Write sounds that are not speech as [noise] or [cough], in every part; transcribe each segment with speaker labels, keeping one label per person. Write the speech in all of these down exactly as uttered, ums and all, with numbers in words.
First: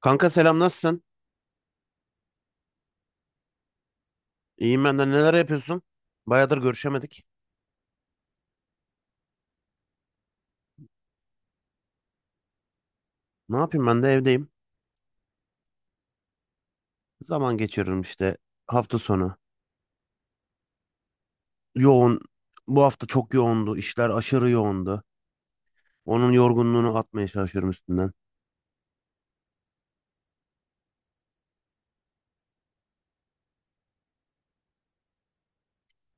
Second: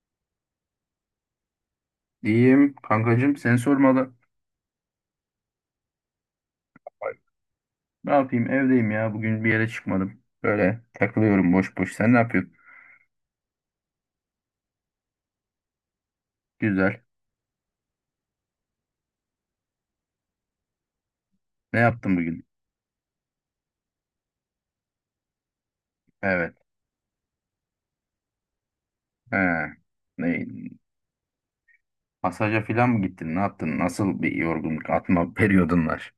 Speaker 1: Kanka selam nasılsın?
Speaker 2: İyiyim kankacığım seni sormalı.
Speaker 1: İyiyim ben de. Neler yapıyorsun? Bayağıdır görüşemedik.
Speaker 2: Ne yapayım evdeyim ya, bugün bir yere çıkmadım. Böyle takılıyorum boş boş. Sen ne yapıyorsun?
Speaker 1: Ne yapayım ben de evdeyim.
Speaker 2: Güzel.
Speaker 1: Zaman geçiririm işte hafta sonu.
Speaker 2: Ne yaptın
Speaker 1: Yoğun.
Speaker 2: bugün?
Speaker 1: Bu hafta çok yoğundu. İşler aşırı yoğundu. Onun
Speaker 2: Evet.
Speaker 1: yorgunluğunu atmaya çalışıyorum üstünden.
Speaker 2: He. Ne? Masaja falan mı gittin? Ne yaptın? Nasıl bir yorgunluk atma [laughs] periyodun var?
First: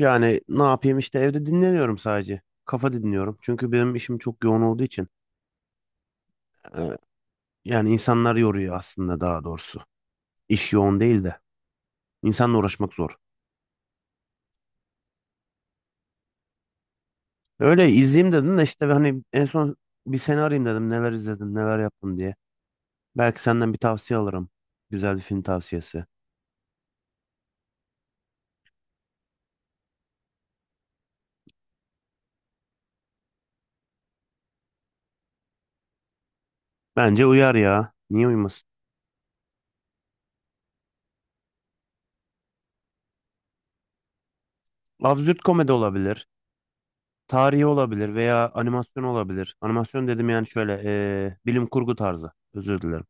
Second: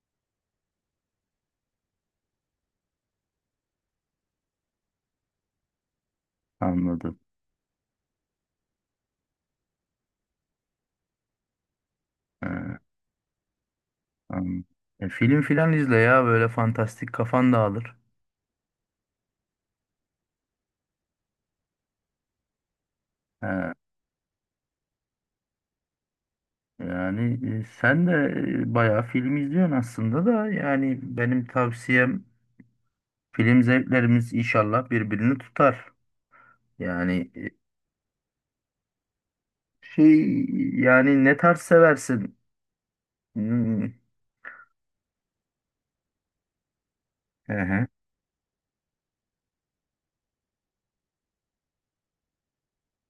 Speaker 1: Yani ne yapayım işte evde dinleniyorum sadece. Kafa dinliyorum. Çünkü benim işim çok yoğun olduğu için. e,
Speaker 2: Anladım.
Speaker 1: Yani insanlar yoruyor aslında daha doğrusu. İş yoğun değil de.
Speaker 2: He,
Speaker 1: İnsanla uğraşmak zor.
Speaker 2: anladım. E, film filan izle ya, böyle fantastik kafan
Speaker 1: Öyle
Speaker 2: dağılır.
Speaker 1: izleyeyim dedim de işte hani en son bir seni arayayım dedim. Neler izledim neler yaptım diye. Belki senden
Speaker 2: He,
Speaker 1: bir tavsiye alırım. Güzel bir film tavsiyesi.
Speaker 2: yani e, sen de e, bayağı film izliyorsun aslında da, yani benim tavsiyem, film zevklerimiz inşallah birbirini tutar.
Speaker 1: Bence
Speaker 2: Yani e,
Speaker 1: uyar ya. Niye uymasın?
Speaker 2: şey yani ne tarz seversin? Hmm.
Speaker 1: Absürt komedi olabilir.
Speaker 2: Hı
Speaker 1: Tarihi
Speaker 2: hı.
Speaker 1: olabilir veya animasyon olabilir. Animasyon dedim yani şöyle eee, bilim kurgu tarzı. Özür dilerim.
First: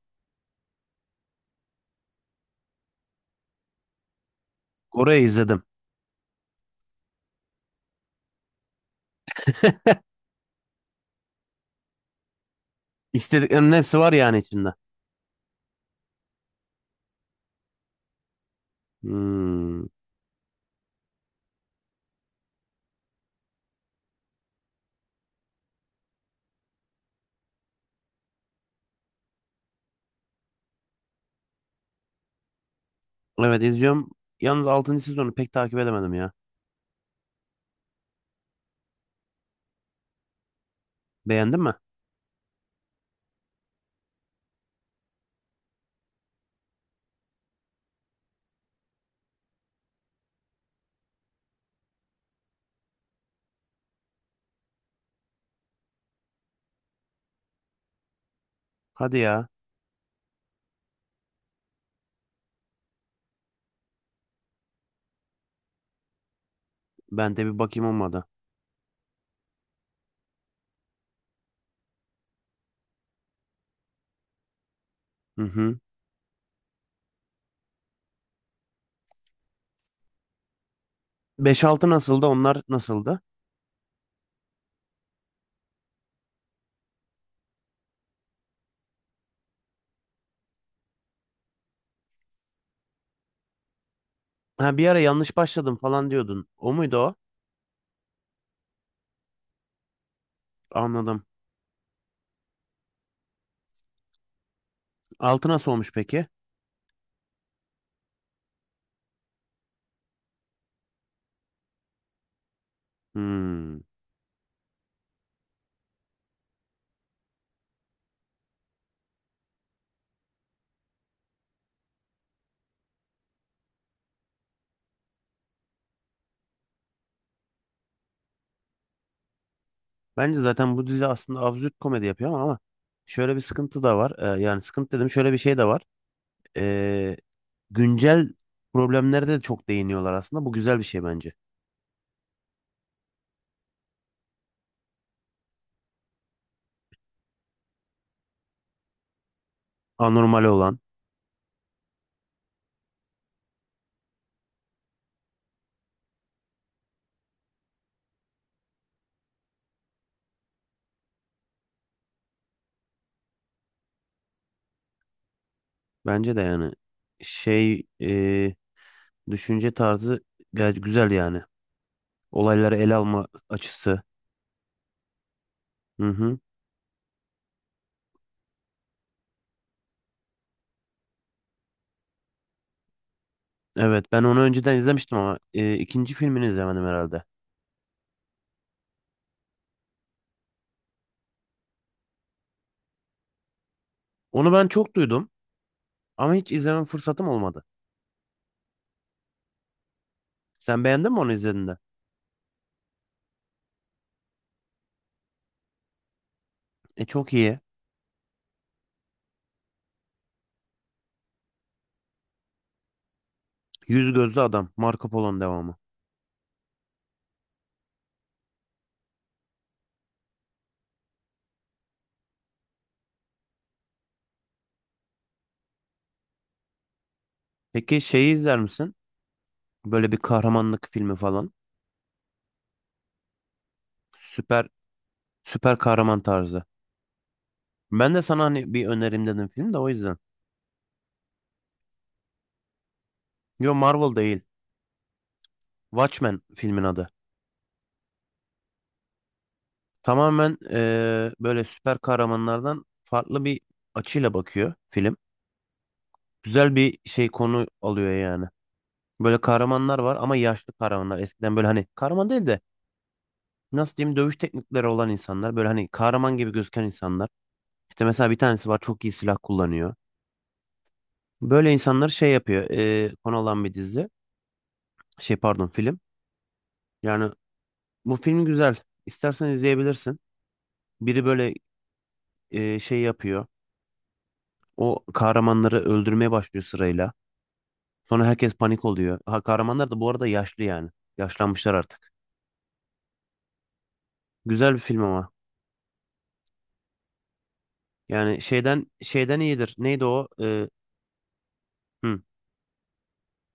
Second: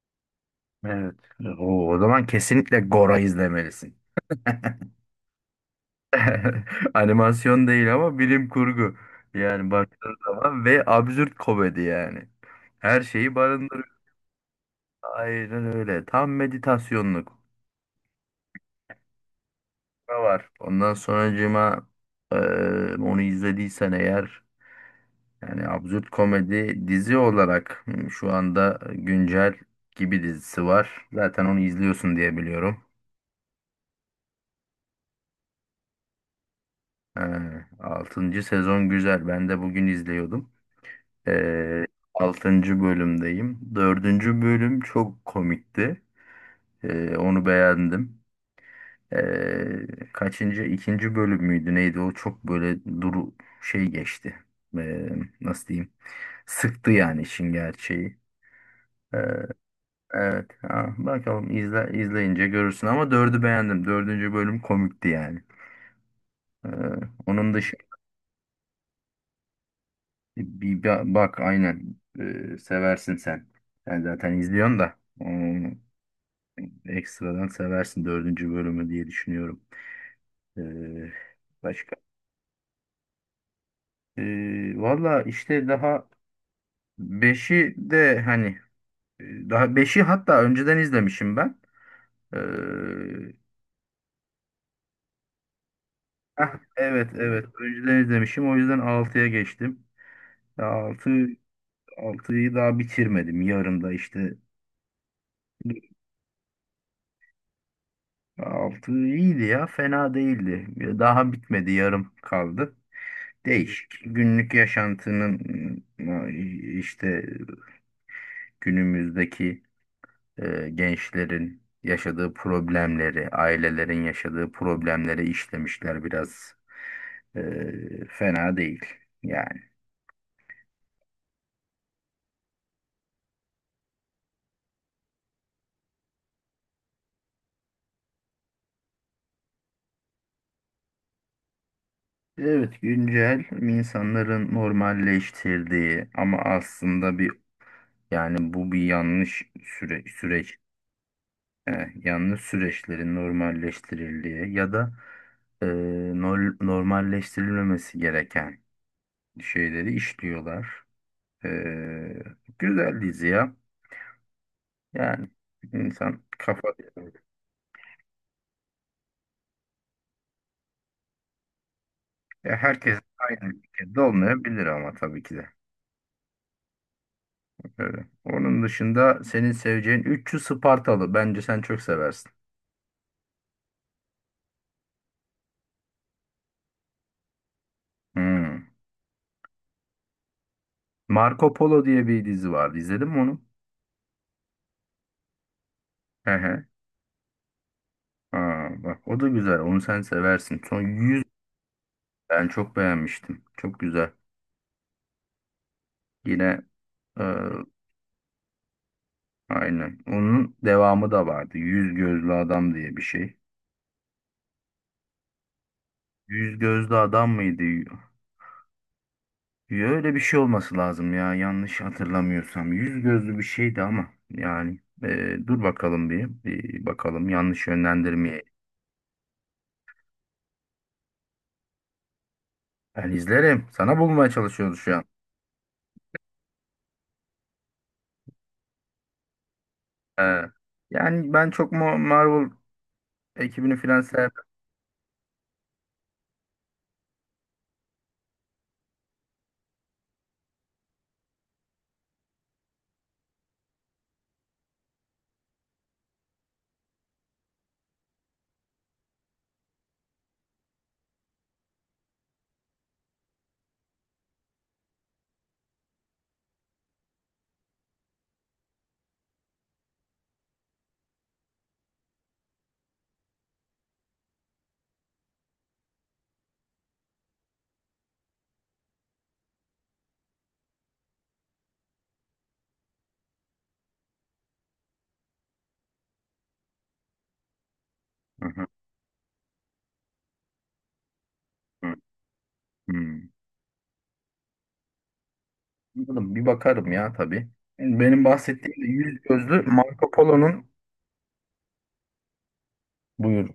Speaker 2: Evet. O, o zaman kesinlikle Gora izlemelisin. [laughs]
Speaker 1: Kore'yi izledim.
Speaker 2: Animasyon değil ama bilim kurgu. Yani baktığın zaman ve absürt komedi yani. Her şeyi
Speaker 1: İstediklerimin
Speaker 2: barındırıyor.
Speaker 1: hepsi var yani içinde.
Speaker 2: Aynen öyle. Tam meditasyonluk.
Speaker 1: Hmm.
Speaker 2: Ne var? Ondan sonracığıma eee onu izlediysen eğer. Yani absürt komedi dizi olarak, hmm, şu anda güncel gibi dizisi var. Zaten onu izliyorsun diye biliyorum.
Speaker 1: Evet izliyorum. Yalnız altıncı sezonu pek takip edemedim ya.
Speaker 2: Altıncı sezon güzel. Ben de bugün izliyordum.
Speaker 1: Beğendin mi?
Speaker 2: Ee, altıncı bölümdeyim. Dördüncü bölüm çok komikti. Ee, onu beğendim. Ee, kaçıncı? İkinci bölüm müydü neydi? O çok böyle duru şey geçti. Ee, nasıl diyeyim? Sıktı yani işin gerçeği.
Speaker 1: Hadi ya.
Speaker 2: Evet. Ha, bakalım, izle, izleyince görürsün ama dördü beğendim. Dördüncü bölüm komikti yani. Ee,
Speaker 1: Ben de
Speaker 2: onun
Speaker 1: bir
Speaker 2: dışı
Speaker 1: bakayım olmadı.
Speaker 2: bir ba- bak aynen, Ee, seversin sen. Sen zaten izliyorsun da,
Speaker 1: Hı hı.
Speaker 2: hmm, ekstradan seversin dördüncü bölümü diye düşünüyorum. Ee,
Speaker 1: beş altı
Speaker 2: başka?
Speaker 1: nasıldı? Onlar nasıldı?
Speaker 2: Ee, valla işte daha beşi de hani, e, daha beşi hatta önceden izlemişim ben. Ee,
Speaker 1: Ha bir ara yanlış başladım falan diyordun.
Speaker 2: heh,
Speaker 1: O muydu
Speaker 2: evet
Speaker 1: o?
Speaker 2: evet önceden izlemişim, o yüzden altıya geçtim. altı
Speaker 1: Anladım.
Speaker 2: Altıyı daha bitirmedim. Yarım da işte.
Speaker 1: Altı nasıl olmuş peki?
Speaker 2: Altı iyiydi ya. Fena değildi. Daha bitmedi. Yarım kaldı.
Speaker 1: Hmm.
Speaker 2: Değişik. Günlük yaşantının işte günümüzdeki e, gençlerin yaşadığı problemleri, ailelerin yaşadığı problemleri işlemişler biraz. E, fena değil. Yani.
Speaker 1: Bence zaten bu dizi aslında absürt komedi yapıyor ama ama şöyle bir sıkıntı da var. Ee, yani sıkıntı dedim şöyle bir şey de var. Ee, Güncel problemlere de çok değiniyorlar aslında. Bu güzel bir şey bence.
Speaker 2: Evet, güncel insanların normalleştirdiği ama aslında bir yani bu bir yanlış süre,
Speaker 1: Anormal
Speaker 2: süreç.
Speaker 1: olan.
Speaker 2: E, yalnız süreçlerin normalleştirildiği ya da, e, nol- normalleştirilmemesi gereken şeyleri işliyorlar. E, güzel dizi ya. Yani insan
Speaker 1: Bence de yani
Speaker 2: kafa.
Speaker 1: şey e, düşünce tarzı gayet güzel yani.
Speaker 2: Ya
Speaker 1: Olayları ele
Speaker 2: herkes
Speaker 1: alma
Speaker 2: aynı ülkede
Speaker 1: açısı.
Speaker 2: olmayabilir ama tabii ki de.
Speaker 1: Hı hı.
Speaker 2: Öyle. Onun dışında senin seveceğin üç yüz Spartalı. Bence sen çok seversin.
Speaker 1: Evet ben onu önceden izlemiştim ama e, ikinci filmini izlemedim herhalde.
Speaker 2: Hmm. Marco Polo diye bir dizi vardı. İzledin mi onu?
Speaker 1: Onu ben çok duydum
Speaker 2: He
Speaker 1: ama hiç
Speaker 2: he.
Speaker 1: izleme fırsatım olmadı.
Speaker 2: Aa, bak, o da güzel. Onu sen seversin. Son.
Speaker 1: Sen beğendin mi onu izlediğinde?
Speaker 2: Ben çok beğenmiştim. Çok güzel. Yine,
Speaker 1: E
Speaker 2: e,
Speaker 1: çok iyi.
Speaker 2: aynen. Onun devamı da vardı. Yüz gözlü adam diye bir şey.
Speaker 1: Yüz Gözlü Adam. Marco Polo'nun devamı.
Speaker 2: Yüz gözlü adam mıydı? Y- Öyle bir şey olması lazım ya. Yanlış hatırlamıyorsam. Yüz gözlü bir şeydi ama yani e, dur bakalım, bir, bir bakalım, yanlış
Speaker 1: Peki şeyi
Speaker 2: yönlendirmeye.
Speaker 1: izler misin? Böyle bir kahramanlık filmi falan.
Speaker 2: Ben izlerim. Sana bulmaya
Speaker 1: Süper
Speaker 2: çalışıyoruz şu an.
Speaker 1: süper kahraman tarzı. Ben de sana hani bir önerim dedim film de o yüzden.
Speaker 2: E, yani ben çok Mo- Marvel
Speaker 1: Yo
Speaker 2: ekibini filan
Speaker 1: Marvel
Speaker 2: sevmem.
Speaker 1: değil. Watchmen filmin adı. Tamamen eee, böyle süper kahramanlardan farklı bir açıyla bakıyor film. Güzel bir şey konu alıyor yani. Böyle kahramanlar var ama yaşlı kahramanlar. Eskiden böyle hani kahraman değil de nasıl diyeyim dövüş teknikleri olan insanlar böyle hani kahraman gibi gözüken insanlar. İşte mesela bir tanesi var çok iyi silah kullanıyor. Böyle insanlar şey yapıyor. E, konu olan bir dizi. Şey pardon film. Yani bu film güzel. İstersen izleyebilirsin. Biri böyle e, şey yapıyor. O kahramanları öldürmeye başlıyor sırayla. Sonra
Speaker 2: Hı
Speaker 1: herkes
Speaker 2: hı,
Speaker 1: panik oluyor. Ha, kahramanlar da bu arada yaşlı yani. Yaşlanmışlar
Speaker 2: hı,
Speaker 1: artık.
Speaker 2: hı.
Speaker 1: Güzel bir film ama.
Speaker 2: Anladım. Bir bakarım ya tabii. Benim
Speaker 1: Yani
Speaker 2: bahsettiğim de
Speaker 1: şeyden
Speaker 2: yüz
Speaker 1: şeyden
Speaker 2: gözlü
Speaker 1: iyidir. Neydi
Speaker 2: Marco
Speaker 1: o?
Speaker 2: Polo'nun.
Speaker 1: E, hı,
Speaker 2: Buyur.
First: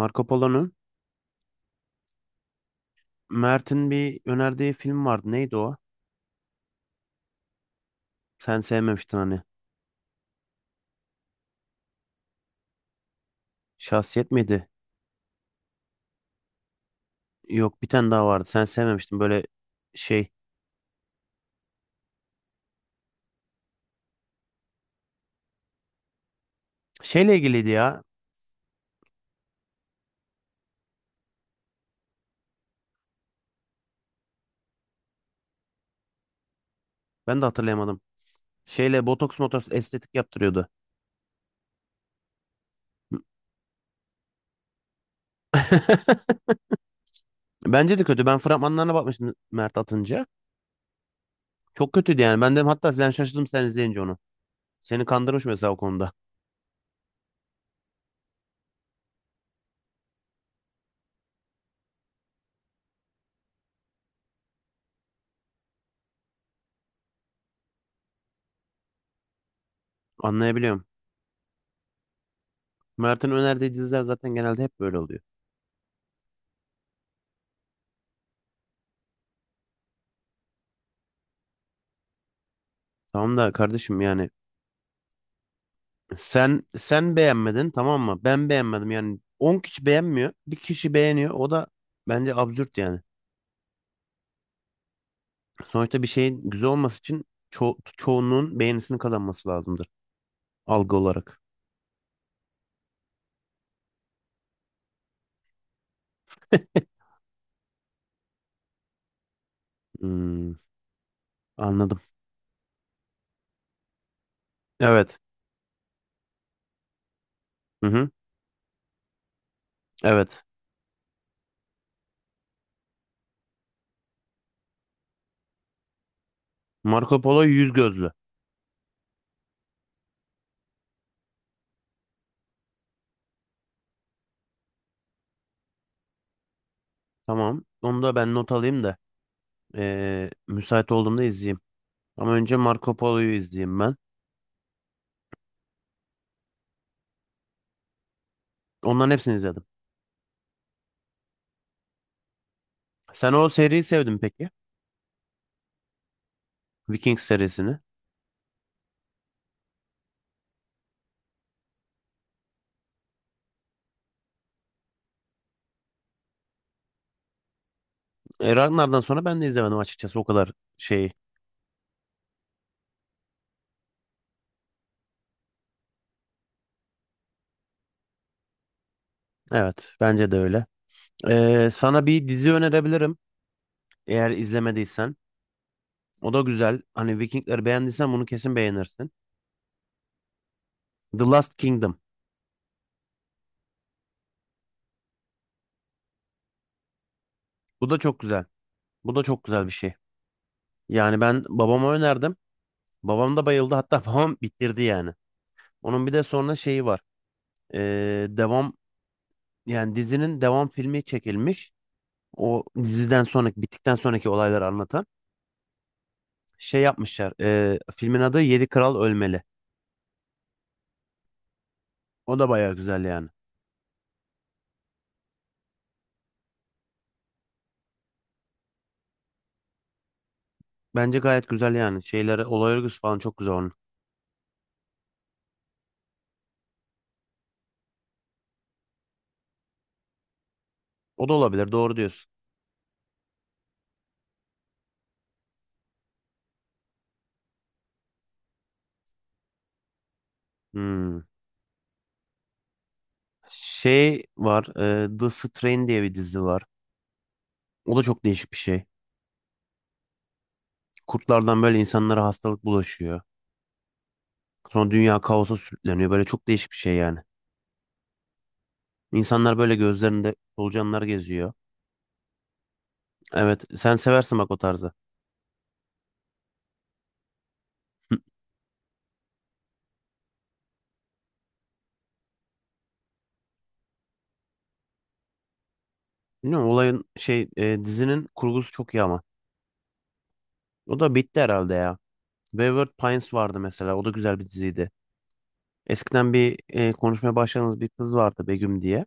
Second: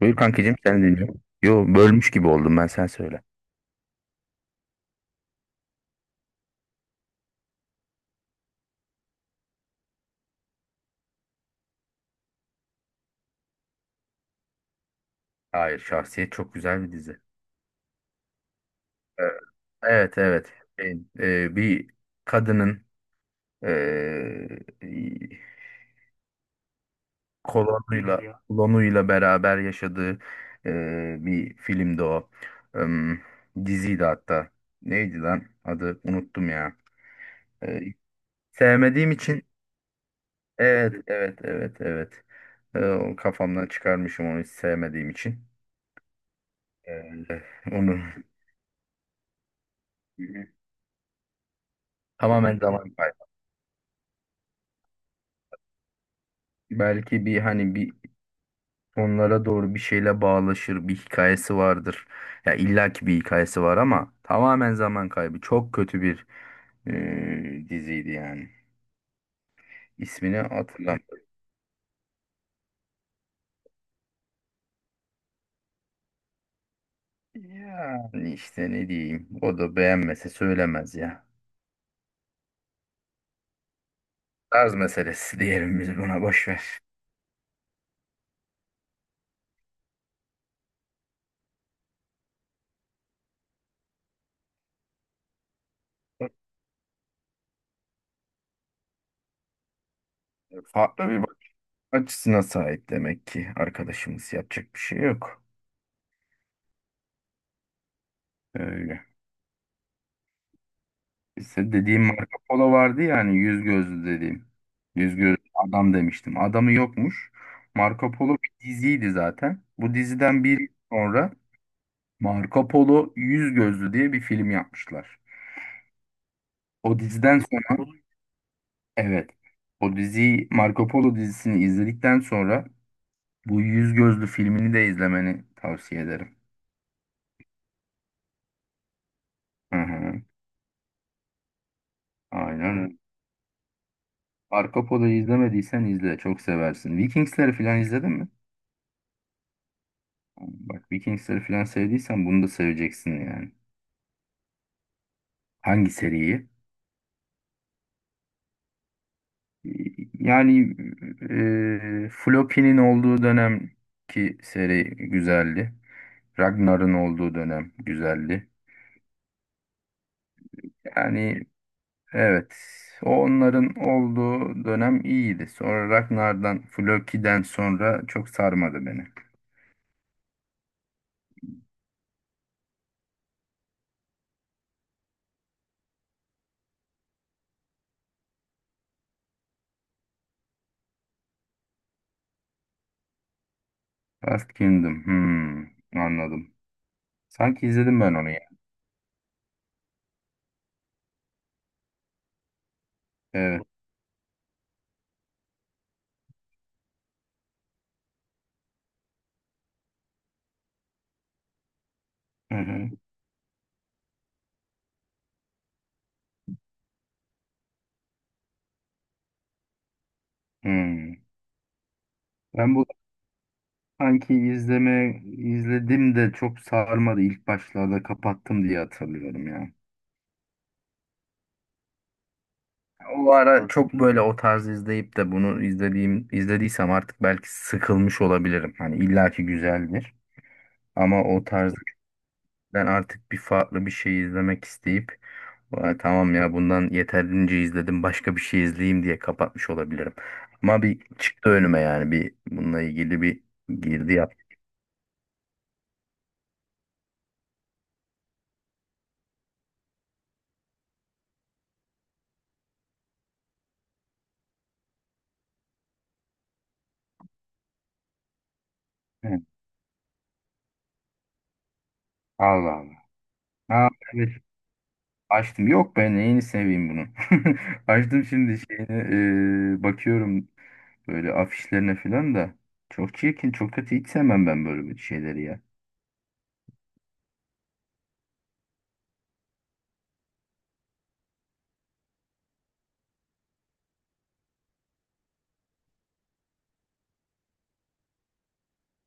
Speaker 2: Buyur kankicim,
Speaker 1: Polo'nun
Speaker 2: sen dinliyorum. Yo, bölmüş gibi oldum, ben sen söyle.
Speaker 1: Mert'in bir önerdiği film vardı. Neydi o? Sen sevmemiştin hani. Şahsiyet miydi?
Speaker 2: Hayır, Şahsiyet çok güzel bir dizi.
Speaker 1: Yok bir tane daha vardı. Sen sevmemiştin
Speaker 2: Ee,
Speaker 1: böyle
Speaker 2: Evet,
Speaker 1: şey.
Speaker 2: evet. Şey, e, bir kadının, e,
Speaker 1: Şeyle ilgiliydi ya.
Speaker 2: kolonuyla kolonuyla beraber yaşadığı e, bir filmdi o. Em, diziydi hatta. Neydi lan? Adı unuttum ya.
Speaker 1: Ben de
Speaker 2: E,
Speaker 1: hatırlayamadım. Şeyle
Speaker 2: sevmediğim
Speaker 1: botoks
Speaker 2: için.
Speaker 1: motoks estetik yaptırıyordu.
Speaker 2: Evet, evet, evet, evet. Ee, o kafamdan çıkarmışım onu, hiç sevmediğim için.
Speaker 1: [laughs]
Speaker 2: Ee,
Speaker 1: Bence de
Speaker 2: onu
Speaker 1: kötü. Ben fragmanlarına bakmıştım Mert atınca.
Speaker 2: [laughs]
Speaker 1: Çok kötüydü yani. Ben
Speaker 2: tamamen
Speaker 1: de
Speaker 2: zaman
Speaker 1: hatta ben
Speaker 2: kaybı.
Speaker 1: şaşırdım sen izleyince onu. Seni kandırmış mesela o konuda.
Speaker 2: Belki bir hani bir onlara doğru bir şeyle bağlaşır bir hikayesi vardır. Ya illaki bir hikayesi var ama tamamen zaman kaybı. Çok kötü bir e, diziydi yani. İsmini
Speaker 1: Anlayabiliyorum.
Speaker 2: hatırlamıyorum.
Speaker 1: Mert'in önerdiği diziler zaten genelde hep böyle oluyor.
Speaker 2: Yani işte ne diyeyim. O da beğenmese söylemez ya.
Speaker 1: Tamam da kardeşim yani
Speaker 2: Tarz meselesi [laughs] diyelim biz buna, boş ver.
Speaker 1: sen sen beğenmedin tamam mı? Ben beğenmedim yani on kişi beğenmiyor. Bir kişi beğeniyor. O da bence absürt yani. Sonuçta bir şeyin güzel olması için ço çoğunluğun beğenisini kazanması lazımdır algı
Speaker 2: Farklı bir
Speaker 1: olarak.
Speaker 2: açısına sahip demek ki arkadaşımız, yapacak bir şey yok. Öyle.
Speaker 1: Hmm,
Speaker 2: İşte
Speaker 1: anladım.
Speaker 2: dediğim Marco Polo vardı ya, hani yüz gözlü dediğim. Yüz
Speaker 1: Evet.
Speaker 2: gözlü adam demiştim. Adamı yokmuş.
Speaker 1: Hı hı.
Speaker 2: Marco Polo bir diziydi zaten. Bu
Speaker 1: Evet.
Speaker 2: diziden bir sonra Marco Polo Yüz Gözlü diye bir film yapmışlar. O
Speaker 1: Marco
Speaker 2: diziden
Speaker 1: Polo yüz
Speaker 2: sonra,
Speaker 1: gözlü.
Speaker 2: evet, o diziyi, Marco Polo dizisini izledikten sonra bu Yüz Gözlü filmini de izlemeni tavsiye ederim.
Speaker 1: Tamam. Onu da ben not alayım da
Speaker 2: Hı hı,
Speaker 1: ee, müsait olduğumda izleyeyim. Ama önce Marco
Speaker 2: aynen.
Speaker 1: Polo'yu izleyeyim ben.
Speaker 2: Arka Polo'yu izlemediysen izle. Çok seversin. Vikingsleri falan izledin mi?
Speaker 1: Onların hepsini izledim.
Speaker 2: Bak, Vikingsleri falan sevdiysen bunu da seveceksin
Speaker 1: Sen o
Speaker 2: yani.
Speaker 1: seriyi sevdin peki?
Speaker 2: Hangi seriyi?
Speaker 1: Vikings serisini.
Speaker 2: Yani e, Floki'nin olduğu dönem ki seri güzeldi. Ragnar'ın olduğu dönem güzeldi.
Speaker 1: E, Ragnar'dan sonra ben de izlemedim açıkçası o kadar şeyi.
Speaker 2: Yani evet, onların olduğu dönem iyiydi. Sonra Ragnar'dan, Floki'den sonra çok sarmadı beni.
Speaker 1: Evet, bence de öyle. E, sana bir dizi önerebilirim eğer izlemediysen. O da güzel. Hani Vikingleri beğendiysen bunu kesin beğenirsin. The Last Kingdom.
Speaker 2: Last Kingdom. Hmm, anladım. Sanki
Speaker 1: Bu da
Speaker 2: izledim ben
Speaker 1: çok
Speaker 2: onu ya.
Speaker 1: güzel. Bu da çok güzel bir şey. Yani ben babama önerdim. Babam da
Speaker 2: Evet.
Speaker 1: bayıldı. Hatta [laughs] babam bitirdi yani. Onun bir de sonra şeyi var. E, Devam yani dizinin devam filmi çekilmiş.
Speaker 2: Hı
Speaker 1: O
Speaker 2: hı.
Speaker 1: diziden sonraki bittikten sonraki olayları anlatan şey yapmışlar. E, filmin adı Yedi Kral Ölmeli.
Speaker 2: Hmm.
Speaker 1: O da
Speaker 2: Ben
Speaker 1: bayağı
Speaker 2: bu
Speaker 1: güzel yani.
Speaker 2: sanki izleme izledim de çok sarmadı. İlk başlarda kapattım diye hatırlıyorum ya.
Speaker 1: Bence gayet güzel yani. Şeyleri, olay örgüsü falan
Speaker 2: O
Speaker 1: çok güzel
Speaker 2: ara
Speaker 1: onun.
Speaker 2: çok böyle o tarz izleyip de bunu izlediğim izlediysem artık, belki sıkılmış olabilirim. Hani illaki güzeldir. Ama
Speaker 1: O da
Speaker 2: o
Speaker 1: olabilir.
Speaker 2: tarz
Speaker 1: Doğru diyorsun.
Speaker 2: ben artık bir farklı bir şey izlemek isteyip, "Vay, tamam ya, bundan yeterince izledim, başka bir şey izleyeyim" diye kapatmış olabilirim. Ama bir
Speaker 1: Hmm.
Speaker 2: çıktı önüme, yani bir bununla ilgili bir girdi
Speaker 1: Şey
Speaker 2: yaptım.
Speaker 1: var. e, The Strain diye bir dizi var. O da çok değişik bir şey. Kurtlardan böyle insanlara hastalık bulaşıyor. Sonra dünya kaosa sürükleniyor. Böyle çok değişik bir şey yani.
Speaker 2: Hı.
Speaker 1: İnsanlar böyle gözlerinde solucanlar geziyor.
Speaker 2: Allah Allah.
Speaker 1: Evet,
Speaker 2: Ha,
Speaker 1: sen
Speaker 2: evet.
Speaker 1: seversin bak o tarzı.
Speaker 2: Açtım. Yok, ben neyini seveyim bunu. [laughs]
Speaker 1: Hı.
Speaker 2: Açtım şimdi şeyini, e, bakıyorum böyle afişlerine falan da. Çok çirkin, çok kötü. Hiç sevmem ben böyle bir şeyleri ya.
Speaker 1: Bilmiyorum olayın şey e, dizinin kurgusu çok iyi ama. O da bitti herhalde ya. Wayward Pines vardı mesela. O da güzel bir diziydi. Eskiden bir e, konuşmaya başladığımız bir kız vardı Begüm diye.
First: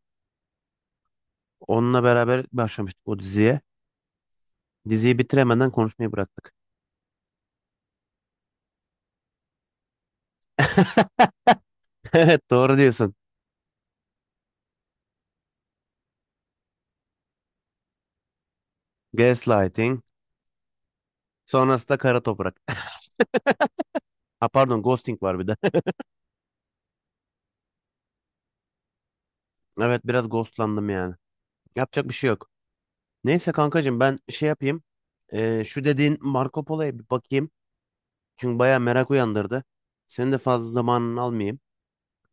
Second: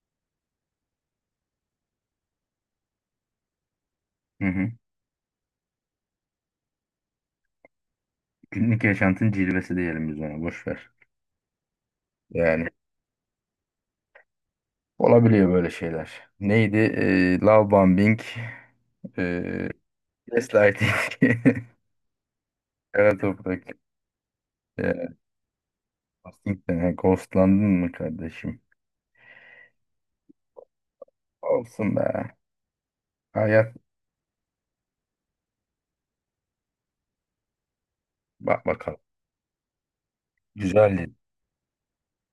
Speaker 1: Onunla beraber başlamıştık o diziye.
Speaker 2: Hı hı.
Speaker 1: Diziyi bitiremeden konuşmayı bıraktık.
Speaker 2: Günlük yaşantın cilvesi diyelim biz ona. Boş ver.
Speaker 1: [laughs] Evet
Speaker 2: Yani
Speaker 1: doğru diyorsun.
Speaker 2: olabiliyor böyle şeyler. Neydi? E, love bombing, e,
Speaker 1: Gaslighting.
Speaker 2: gaslighting,
Speaker 1: Sonrasında kara toprak.
Speaker 2: [laughs]
Speaker 1: [laughs]
Speaker 2: kara toprak,
Speaker 1: Ha pardon
Speaker 2: e,
Speaker 1: ghosting var bir de. [laughs]
Speaker 2: ghosting'den. Ha, Ghostlandın mı kardeşim?
Speaker 1: Evet biraz ghostlandım yani.
Speaker 2: Olsun
Speaker 1: Yapacak bir şey
Speaker 2: be.
Speaker 1: yok. Neyse
Speaker 2: Hayat,
Speaker 1: kankacığım ben şey yapayım. E, şu dediğin Marco Polo'ya bir bakayım. Çünkü
Speaker 2: bak
Speaker 1: bayağı
Speaker 2: bakalım.
Speaker 1: merak uyandırdı. Senin de fazla
Speaker 2: Güzeldi.
Speaker 1: zamanını almayayım.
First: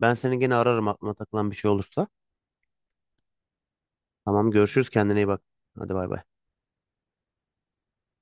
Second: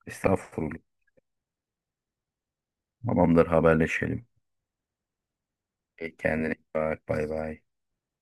Speaker 1: Ben seni gene
Speaker 2: Estağfurullah.
Speaker 1: ararım aklıma takılan bir şey olursa.
Speaker 2: Tamamdır, haberleşelim.
Speaker 1: Tamam görüşürüz kendine iyi bak. Hadi bay
Speaker 2: E,
Speaker 1: bay.
Speaker 2: kendine iyi bak, bay bay.